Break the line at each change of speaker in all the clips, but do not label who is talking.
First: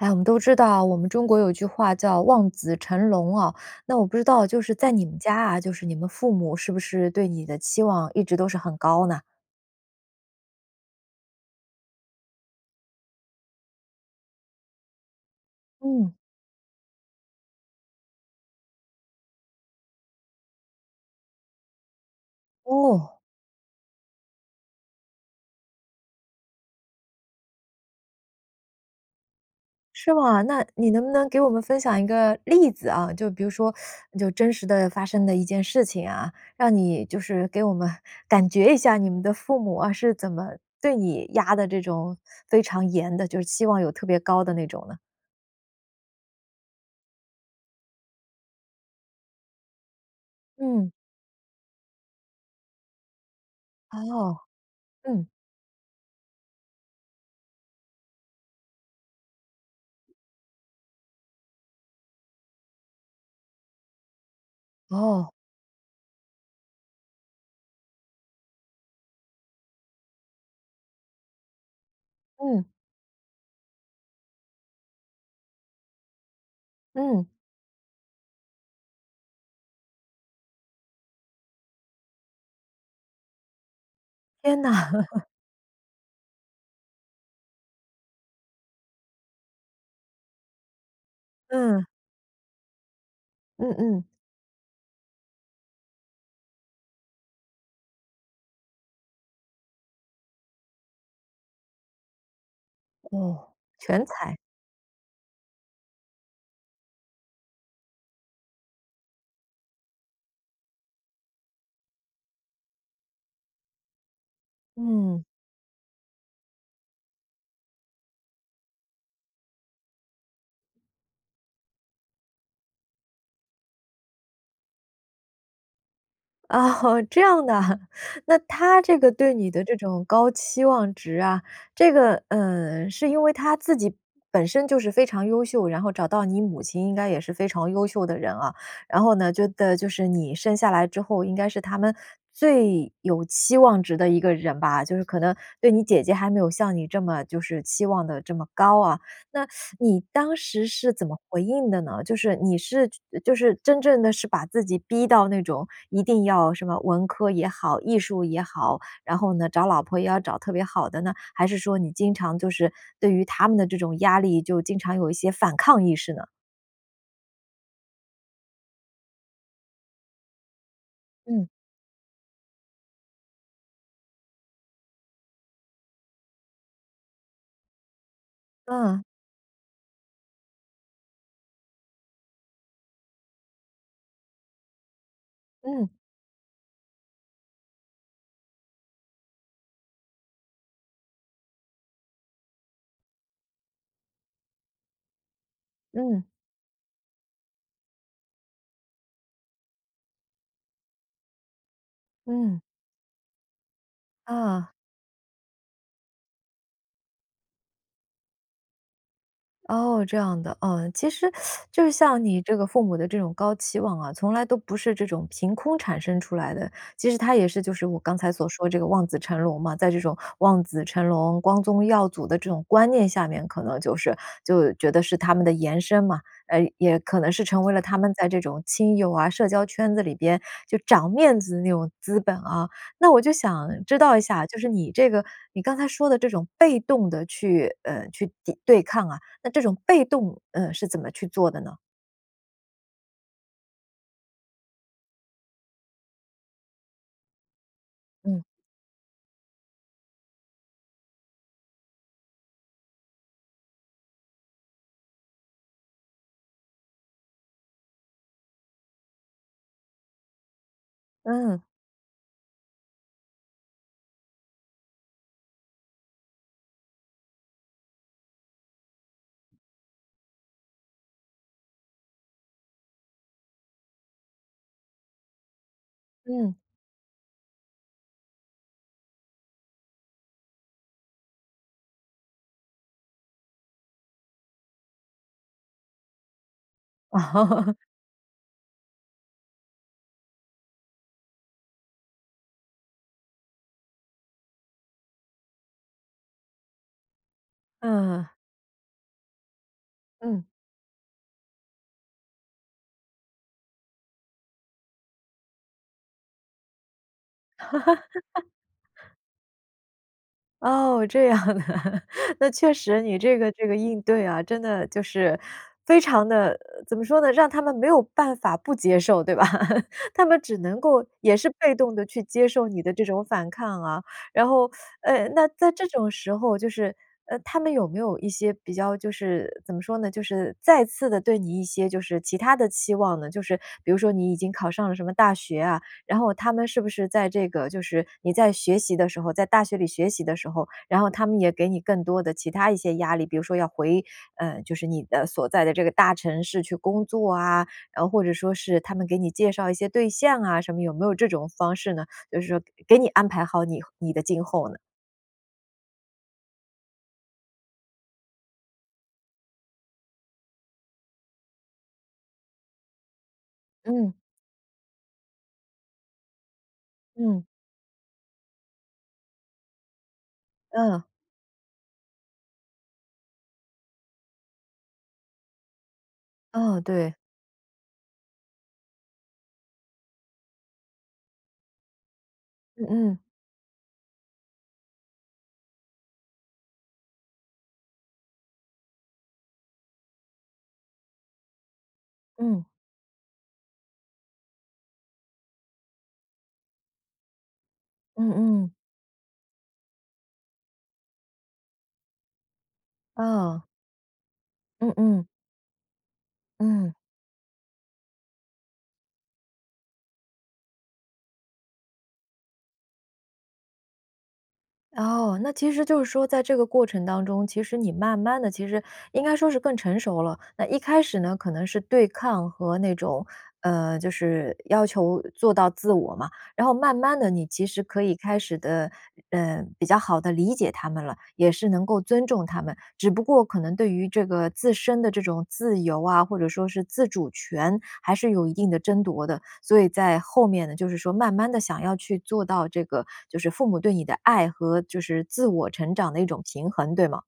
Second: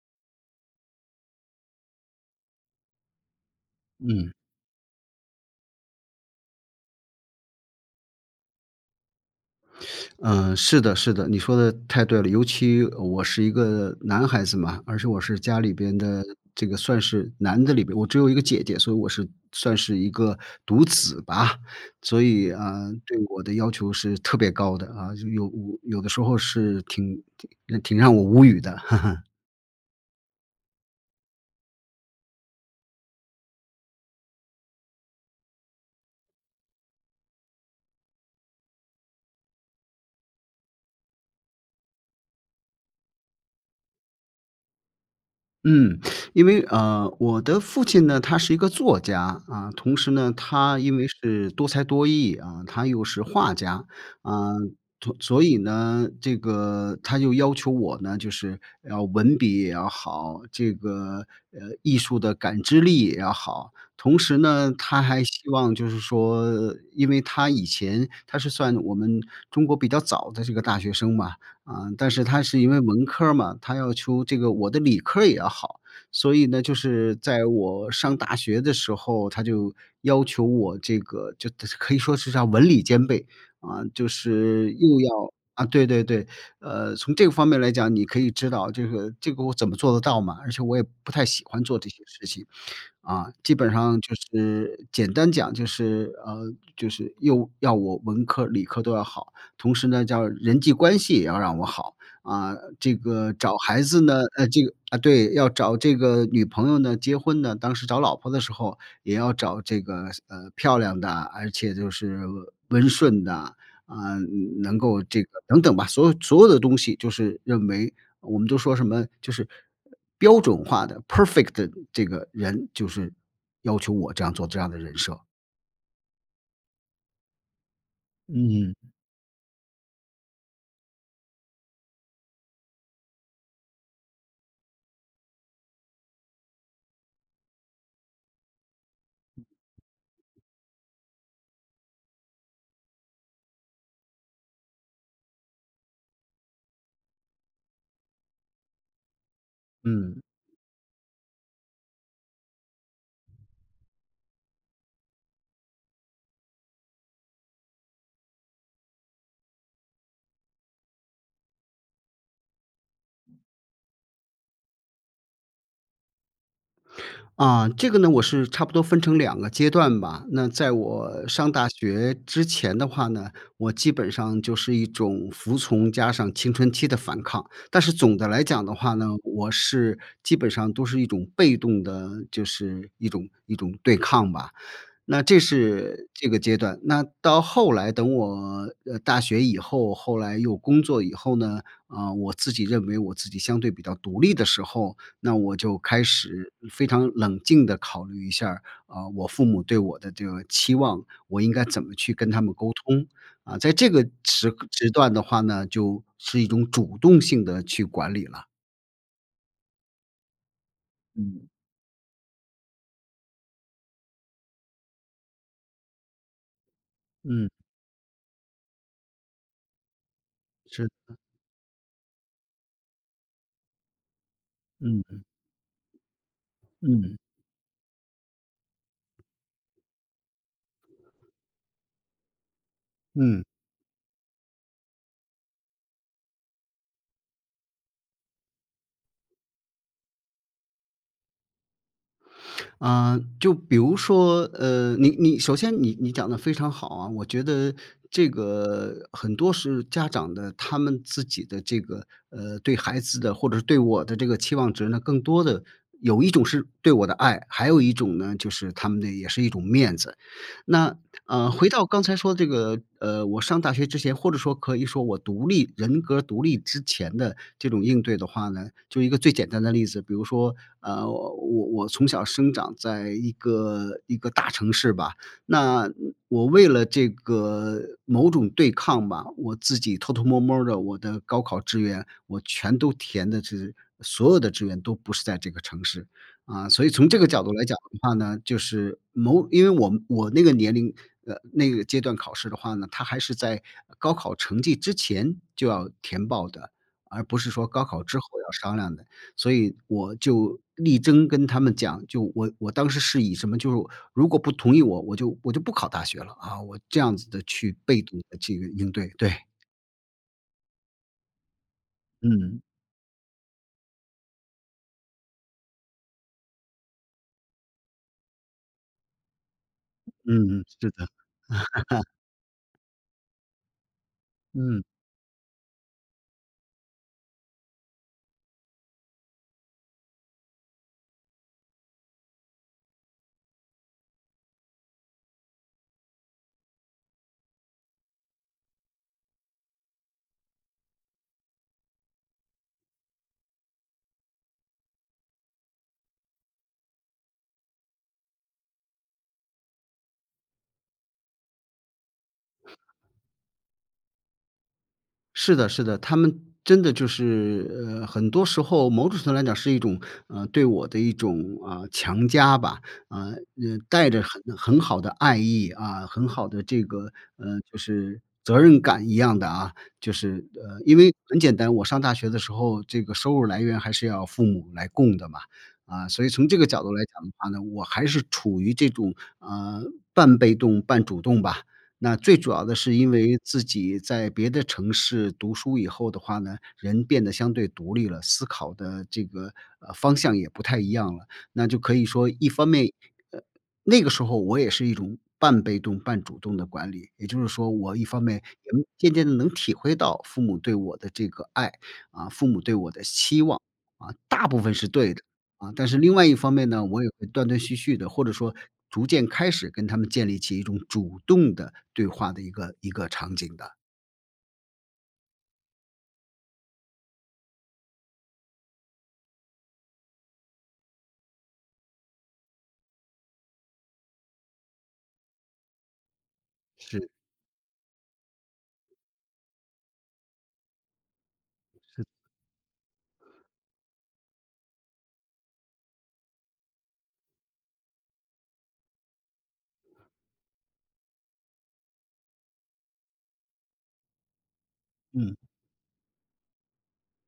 诶，我们都知道，我们中国有句话叫“望子成龙“啊。那我不知
嗯。
道就是在你们家啊，就是你们父母是不是对你的期望一直都是很高呢？
嗯，是的是的。你说得，太对了。尤其，呃，我是一个男孩子嘛，而且我是家里边
嗯。
的这个算是男的里边我只有一个姐姐，所以我是算是一个独子吧。所以，呃，对
哦。
我的要求是特别高的啊。就，有有的时候是挺挺挺让我无语的。
是吗？那你能不能给我们分享一个例子啊，就比如说，就真实地发生的一件事情啊。让你就是给我们感觉一下你们的父母啊，是怎么对你压得这种非常严的，就是期望有特别高的那种呢？
嗯，因为，呃，我的父亲呢，他是一个作家。啊，同时呢，他
嗯。
因为是多才多艺啊，他又是画家。
哎呦，
呃，同
嗯。
所以呢，这个他就要求我呢，就是要文笔也要好，这个，呃，艺术的感知力也要好。同时呢，他还
哦。
希望就是说因为他以前他是算我们中国比较早的这个大学生嘛，呃，但是他是
嗯。
因为文科儿嘛，他要求这个我的理科儿也要好。所以呢，就是
嗯。
在我上大学的时候，他就要求我这个就特就可以说是啥文理兼备。呃，就
天呐。
是又 要啊，对对对，呃，从这个方面儿来讲，你可以知道这个这个我怎么做得到嘛，而且我也不太喜欢做
嗯。
这些事情。啊，基
嗯
本上
嗯。
就是简单讲就是，呃，就是又要我文科儿理科儿都要好，同时呢，叫人际关系也要让我好。啊，这个
哦，
找孩子
全
呢，
才。
呃这个呃，对，要找这个女朋友呢，结婚呢，当时找老婆的时候，也要找这个，呃，漂亮的，而且就是温顺的，呃，能够这
嗯。
个等等吧，所有所有的东西就是认为我们都说什么，就是标准化的，perfect 的这个人，就是要求我这样做这样的人设。
啊哦，这样的哈。那
嗯。
他这个对你的这种高期望值啊，这个，呃，是因为他自己本身就是非常优秀，然后找到你母亲应该也是非常优秀的人啊。然后呢，就等就是你生下来之后，应该是他们最有期望值的一个人吧，就是可能对你姐姐还没有像你这么就是期望得这么高啊。那 你
嗯。
当时是怎么回应的呢？就是你是觉就是真正地是把自己逼到那种，一定要什么文科也好、艺术也好，然后呢，找老婆也要找特别好的呢？还是说你经常就是对于他们的这种压力，就经常有一些反抗意识呢？
啊，这个呢我是差不多分成2个阶段吧。那在我
嗯。
上大学之前的话呢，我基本上就是一种服从，加上青春期的反抗。但是总的来讲的话
嗯。
呢，我是基本上都是一种被动地，就是一种一种对抗吧。那这
嗯。
是这个阶段。那到后来等我，呃，大学以后，后来又工作以后呢，呃，我自己认为我自己相对比较独立的时候，那我就开
嗯。
始非常冷静地考虑一下儿，啊，我父母对我的这个期望，我应该怎么去跟他们
嗯。
沟通。嗯，在这个时
嗯。
时段的话呢，就是一种主动性地去管理了。
哦，这样的。呃，其实，
嗯。
就是像你这个父母的这种高期望啊，从来都不是这种凭空产生出来的，其实它也
嗯。
是就是我刚才所说这个望子成龙嘛，在这种望子
是
成
的。
龙、光宗耀祖的这种观念下面，可能就是就觉得
嗯
是
嗯。
他们的延伸嘛，呃，也
嗯。
可能是成为了他们在这种亲友啊，社交圈子里边，就长面子的那种资本啊。那我就
嗯。
想知道一下，就是你这个你刚才说的这种被动地去，呃，去抵对抗啊，那这种被动，呃，是怎么去做的呢？
啊，就比如说，呃，你你，首先你你讲得非常好啊。我觉得这
嗯。
个，很多是家长的，他们自己的这个，呃，对孩子的，或者是对我的这个期望值呢，更多的有一种是对我的爱，还有一种呢，就是他们的也是一种面子。那，呃，
嗯。
回到刚才说的这个，呃，我上大学之前，或者说可以说我独立人格儿独立之前的，这种应对的话呢就1个最简单的例子，比如说，呃，我我我从小生长在一个一个大城市吧，那，嗯，我
嗯。
为了这个，某种对抗吧，我自己偷偷摸儿摸儿地我的高考志愿，我全都填的是所有的志愿都不是在这个城市。啊，所以从这个角度来讲 的话呢，就是某因为我我那个年龄，呃，那个阶段考试的话呢，它还是在高考成绩之前就要填报的，而不是说高考之后
嗯。
要商量的。所以我
嗯。
就力争跟他们讲，就我我当时是以什么就是如果不同意我，我就我就不考大学了，啊，我这样子地去被动地去应对，对。
哦，这样啊。那
嗯。
确实你这个这个应对啊，真的就是，非常地，怎么说呢，让他们没有办法不接受，对吧？他们只
嗯，
能
是
够
的。
也是被动地 去接受你的这种反抗啊，然后，
嗯。
呃，那在这种时候，就是，呃，他们有没有一些比较就是怎么说呢，就是再次地对你一些就是其他的期望呢？就是比如说你已经考上了什么大学啊，然后他们是不是在这个就是你在学习的时候在大学里学习的时候，然后他们也给你更多的其他一些压力，比如说要回，呃，就是你的所在的这个大城市去工作啊，然后或者说是，他们给你介绍一些对象啊，什么有没有这种方式呢？就是说，给你安排好你你的今后呢？
是的是的，他们真的就是，呃，很多时候某种程度来讲是一种，呃，对我的一种，啊，强加吧。呃，嗯，带
嗯。
着很很好的爱意，啊，很好的这个，
嗯。
嗯就是责任感一样的啊。就是，呃，因
嗯。
为，很简单，我上大学的时候，这个收入来源还是要父母来供的嘛。啊，所以从这个
嗯，
角度来
对。
讲的话呢，我还是处于这种，呃，半被动半主动吧。那最主要的
嗯
是因
嗯。
为自己在别的城市，读书以后的话呢，人变得相对独立了，思考的这个，呃，方向也不太一样了。那就可以说一
嗯。
方面，呃，那个时候我也是一种半被动半主动的管理，也就是说，我一方
嗯
面
嗯。
也渐渐地能体会到，父母对我的这个爱，啊，父母对我的期望，
嗯。
啊，大部分是
嗯
对的。
嗯。
啊，但是另外一方面呢，
嗯。
我也会断断续续地或者说逐渐开始，跟他们建立起一种主动的，对话的一个一个场景的。
哦，那其实就是说在这个过程当中，其实你慢慢地其实应该说是更成熟了。那一开始呢，可能是对抗和那种呃，就是要求做到自我嘛。然后慢
是。
慢地，你其实可以开始地，呃，比较好地理解他们了，也是能够
是。
尊重他们。只不过可能对于这个自身的这种自由啊，或者说是自主权，还是有一定的争夺的。所以在后面呢，就是说慢慢地想要去做到这个就是父母对你的爱和就是
嗯。
自我成长的一种平衡，对吗？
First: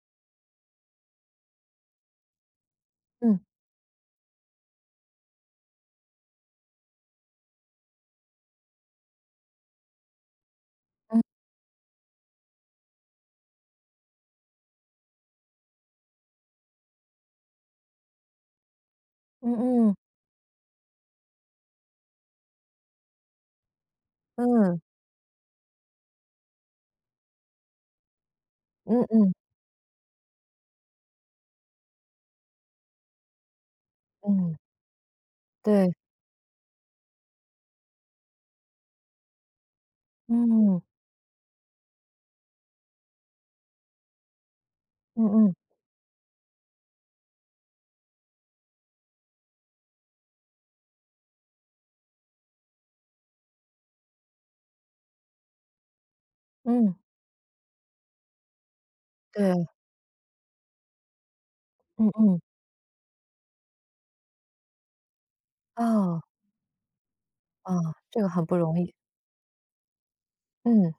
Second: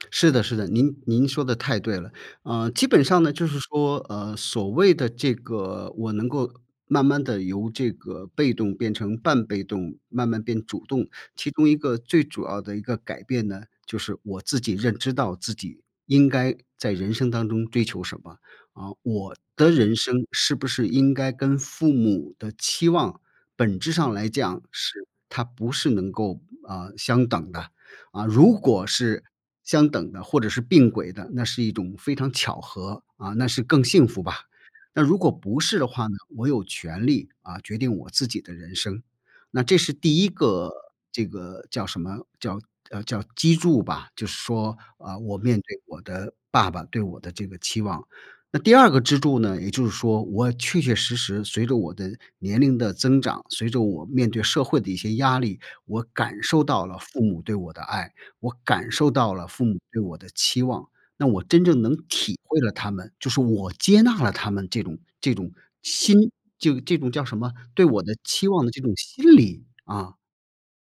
是的是的。您您说的太对了。呃，基本上呢，
嗯。
就是说，呃，所谓的这个我能够慢慢地由这个被动变成半被动，慢慢变主动，
嗯。
其中一个最主要的一个改变呢，就是我自己认知到自己，应该在人生当中追求什么。呃，我
嗯
的
嗯。
人生是不是应该跟父母的期望本质上来讲
嗯。
是它不是能够，呃，相等的。呃，如果
嗯
是
嗯。
相等的或者是并轨的，那是一种非常巧合，啊，那是更幸福吧。
嗯。
那如果不是的
对。
话呢，我有权利，啊，决定我自己的人生。那这是第1个，
嗯。
这个叫什么，叫叫，呃，叫基柱吧。就是说，啊，
嗯
我
嗯。
面对我的爸爸对我的这个期望。那第2个支柱呢，也就是说，我确确实实，随着我的年龄的增长，随着我面对社会的一些压力，我感受到
嗯。
了父母对我的爱，我感受到了父
对。
母对我的期望，那我真正能
嗯
体
嗯。
会了他们，就是我接纳了他们这种这种
哦。
心就这种叫什么，
啊，
对我的
这个很
期
不
望的
容
这种
易。
心理，啊。
嗯，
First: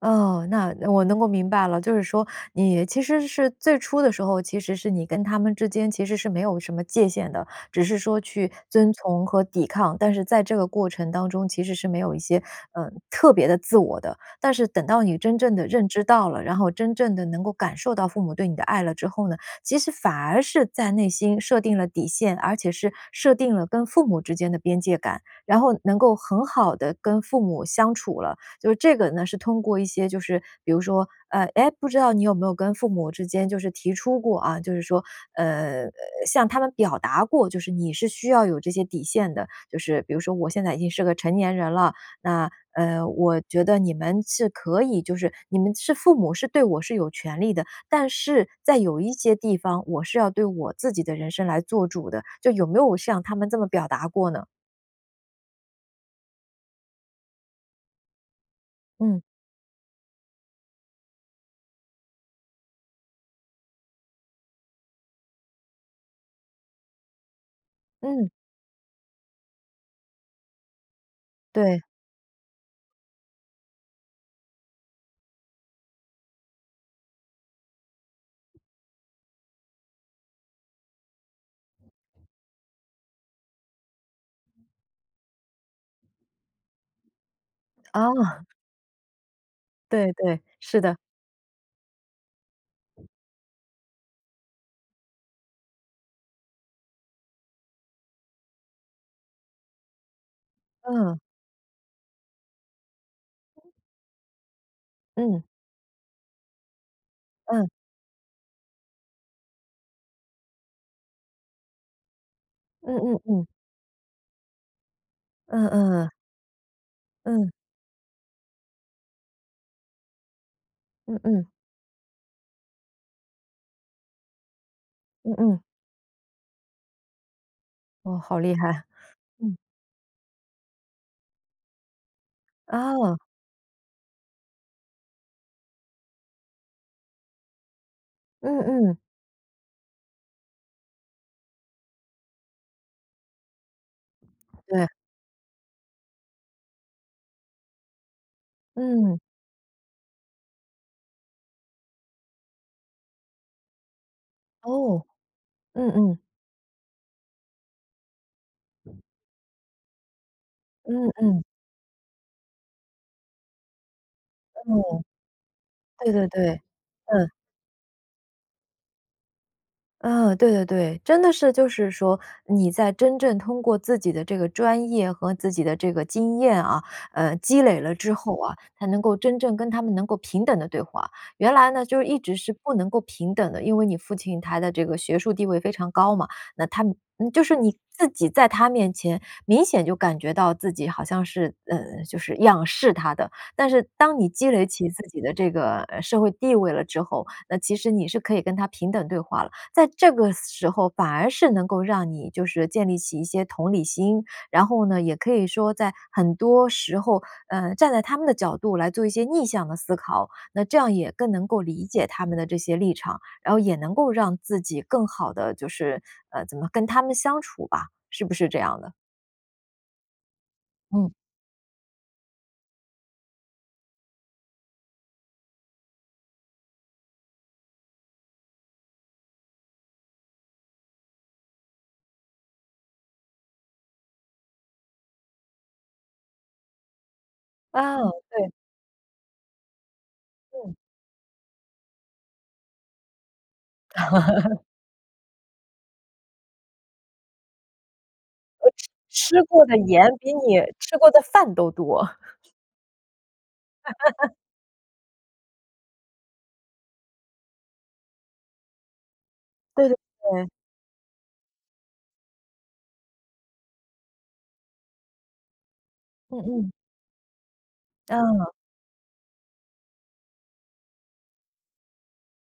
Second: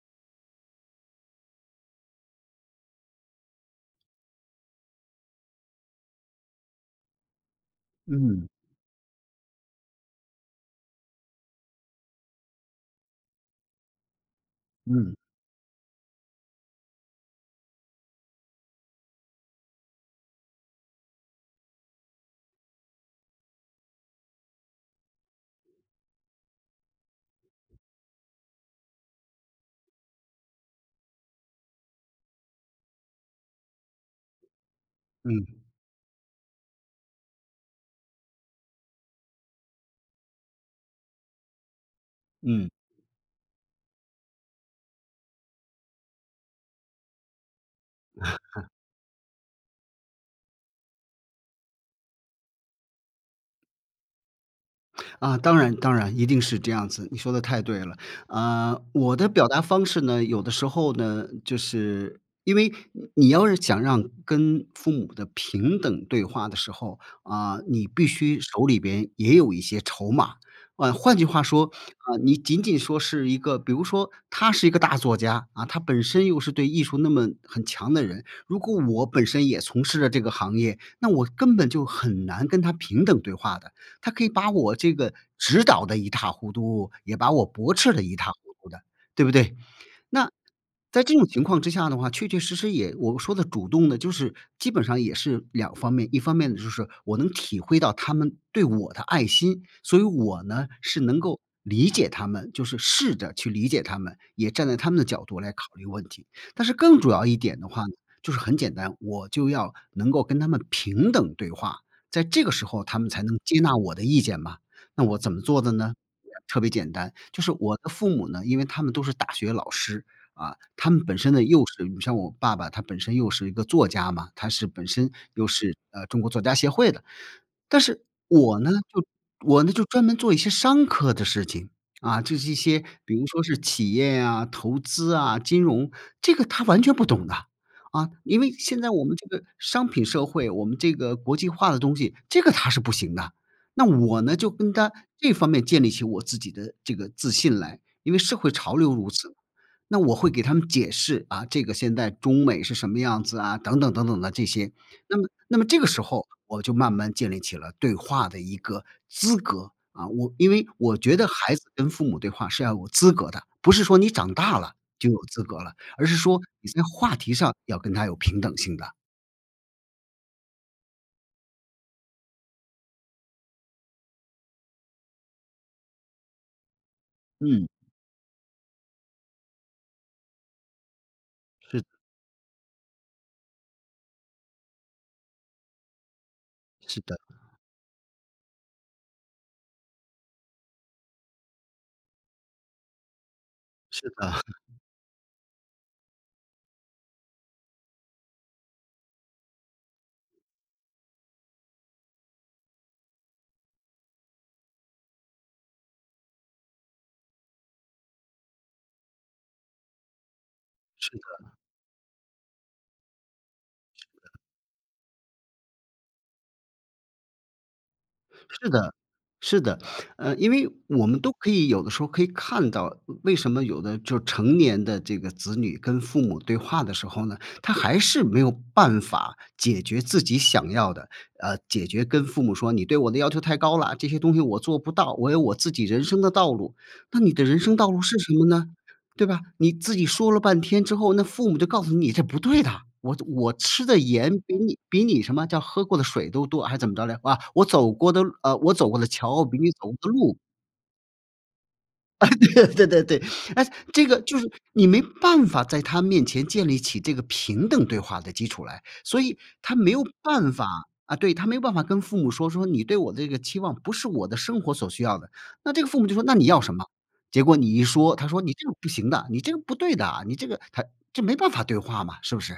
哦，那我能够明白了。就是说，你其实是最初的时候，其实是你跟他们之间其实是没有什么界限的，只是说
嗯。
去遵从和抵抗。但是在这个过程当中，其实是没有一些，呃，特别的自我的。但是等到
嗯。
你真正地认知到了，然后真正地能够感受到父母对你的爱了之后呢，其实反而是在内心设定了底线，而且是设定了跟父母之间的边界感，然后能够很好地跟父母相处了。就是这个呢，是通过一些就是，比如说呃，诶，不知道你有没有跟父母之间就是提出过啊，就是说，
嗯。
呃，向他们表达过，就是你是需要有这些底线的，就是比如说“我现在已经是个成年人了，那，
嗯。
呃，我觉得你们是可以就是你们是父母，是对我是有权利的，但是 在有一些地方，我是要对我自己的人生来做主的。”就有没有向他们这么表达过呢？
啊，当然当然，一定是这样子，你说得太对了。呃，我
嗯。
的表达方式呢，有的时候呢，就是因为你你要是想让跟父母的平等对话的时候，啊，你必
嗯。
须手里边也有一些筹码。呃，换句话说，
对。
啊，你仅仅说是一个比如说他是一个大作家，啊，他本身又是对艺术那么很强的人，如果我本身也从事了这个行业，那我根本就很难跟他平等对话的。他可以把我这个指导得一塌糊涂，也把我驳斥得
哦。
一塌糊 嘟的，对不对？
对
那，
对，是的。
在这种情况之下的话，确确实实也我说的主动呢，就是基本上也是两方面：一方面呢就是，我能体会到他们对我的爱心，所以我呢，是
嗯。
能够理解他们就是试着去理解他们，也站在他们的角度
嗯。
来考虑问题。但是更主要一点
嗯。
的话呢，就是很简单，我就要能够跟他们平等对话，在这个时候
嗯
他们
嗯
才能
嗯。
接纳我的意见嘛。那我怎么做
嗯
的
嗯
呢？
嗯。
特别简单，就
嗯。
是我的父母呢，因为他们都是大学老师，啊，他们本
嗯
身呢
嗯。
又是你像我爸爸他本身又是一个作家嘛，他是本身
嗯
又
嗯。
是，呃，中国作家协会的。但是
哦，好厉
我
害。
呢就
嗯。
我呢就专门做一些商科的事情，啊，就是一些比
啊。
如说是企业呀、投资啊、金融，这个他完全不懂的啊！啊，因为
嗯
现在
嗯。
我们这个商品社会，我们这个国际化的东西，这个他是不行的啊。那我呢，就跟
对。
他这方面建立起我自己的这个自信来，因为社会潮流如
嗯。
此。那我会给他们解释，啊，这个现在中美是什么样子啊，等等等等的这些，
哦，
那么那么这个
嗯
时
嗯。
候，我就慢慢建立起了对话的一个资格。啊，我因为我
嗯
觉得
嗯。
孩子跟父母对话是要有资格的，不是说你长大了
嗯。
就有资格了，而
对
是
对
说
对，
你在话
嗯。
题上要跟他有平等性的。
嗯，对对对。真的是就是说，你在真正通过自己的这个专业和自己的这个经验啊，呃，积
嗯。
累了之后啊，才能够真正跟他们能够平等地对话。原来
是。
呢，就一直是不能够平等的，因为你父亲他的这个学术地位非常高嘛，那他们
是的。
就是你自己在他面前，明显就感觉到自己好像是，嗯就是仰视他的。但是
是
当你
的。
积累起自己的这个，呃社会地位了之后，那其实你是可以跟他平等对话了。在这个时候反而是能够让你就是建立起一些同理心，然后呢，也可以说在很多时候，嗯，站在他们的角度来做一些逆向的思考，那这样
是
也更能
的。
够理解他们的这些立场，然后也能
是
够
的。
让自己更好地就是，呃，怎么跟他们相处吧，是不是这
是
样的？
的，是的。呃，因为我
嗯。
们都可以有的时候可以看到，为什么有的就是成年的这个子女跟父母对话的时候呢，他还是没有办法解决自己想要的，呃，解决跟父母说：“你对我的要求太高啦，这些东西我做不到，我有我自己人生的道路。”那你的人生道路
哦，
是什么
对。
呢？对吧？你自己说了半
嗯。
天之后，那父母就告诉你这不对的，我我吃的盐比 你比你什么叫喝过的水都多还怎么着来？啊，我走过的啊我走过的
吃
桥比
过
你
的
走过
盐
的
比
路
你吃过的饭都多。
啊，对对对对对，哎，这个 就是你没办法在他面前建立起这个平等对话的基础来，所以他
对
没
对
有
对。
办法啊，对，他没办法跟父母说，说：“你对我这个期望不是我的生活所需要的。”那这个父母就说：“那
嗯
你要
嗯。
什么？”结果你一说，他说：
嗯。
“你这个不行的，你这个不对的，你这个”他这没办法对话嘛，是不是？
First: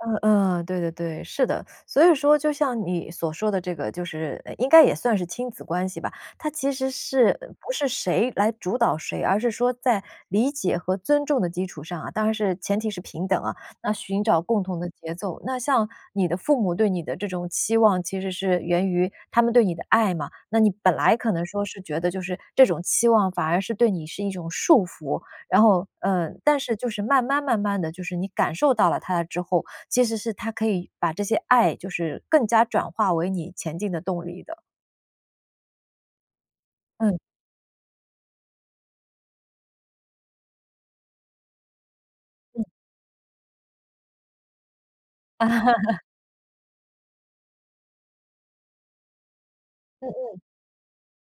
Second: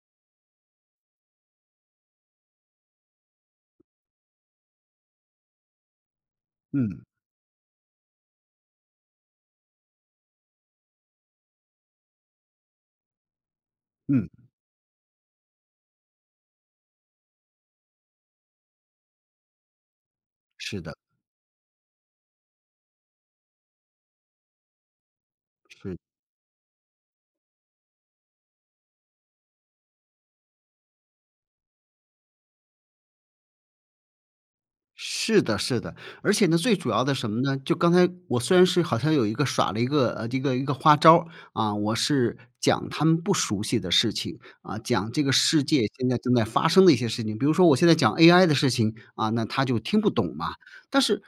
嗯嗯，对对对，是的，所以说就像你所说的这个就是，呃，应该也算是亲子关系吧。它其实
嗯。
是，不是谁来主导谁，而是说在理解和尊重的基础上啊，当然是前提是平等啊，那寻
嗯。
找共同的节奏。那像你的父母对你的这种期望其实是源于，他们对你的爱嘛。那你
是
本
的。
来可能说是觉得就是，这种期望反而是对你是一种束缚，然后，
是。
呃，但是就是慢慢慢慢地，就是你感受到了它之后，其实是他可以把这些爱就是更加转化为你前进的动力的。
是的是的，而且呢，最主要的
嗯。
什么呢？就刚才，我虽然是好像有一个耍了一个这一个一个花招儿，啊，我是
嗯。
讲他们不熟悉的事情，啊，讲这个世界 现在正在发生的一些事情，比如说我现在讲 AI 的事情，啊，那他就听
嗯
不懂
嗯。
嘛。但是，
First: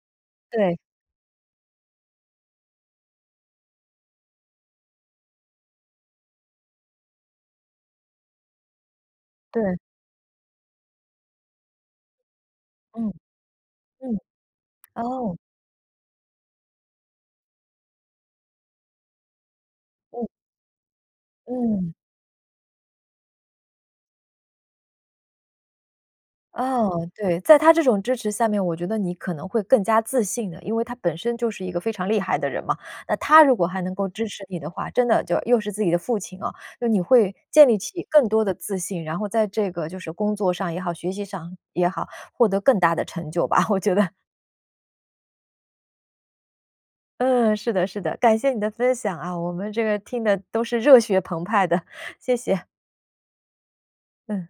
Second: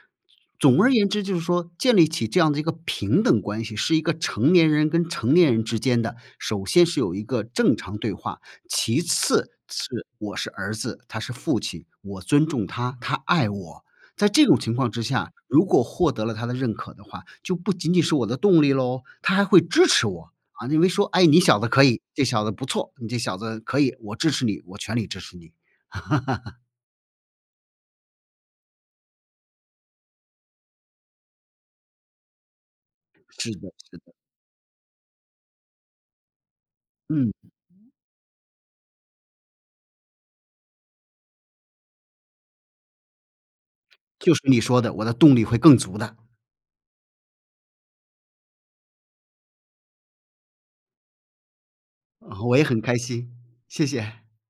对。
总而言之就是说建立起这样的一个平等关系，是一个成年人跟成年人之间的首先是有一个正常对话，其次
对。
是我是儿子，他是父亲，我尊重他，
嗯，
他爱我。
嗯，
在这种情况之下，
哦。
如果获得了他的认可的话，就不仅仅是我的动力咯，他还会支持
嗯。
我，啊，认为说：“哎，你小子可
嗯。
以，这小子不错，你这小子可以，我支持你，我全力支持你。”
哦，对，在他这种支持下面，我觉得你可能会更加自信的，因为他本身就是一个非常厉害的人嘛。那他
是
如果
的
还能
是
够
的。
支持你的话，真的就又是自己的父亲啊，就你
嗯
会建立
嗯。
起更多的自信，然后在这个就是工作上也好，学习上，也好，获得更大的成就吧，我觉得。
就是你说的，我的动力会更足的。
嗯，是的是的，感谢你的分享啊，我们这个听得都是热血澎湃的，谢
哦，我
谢。
也很开心，谢谢。
嗯。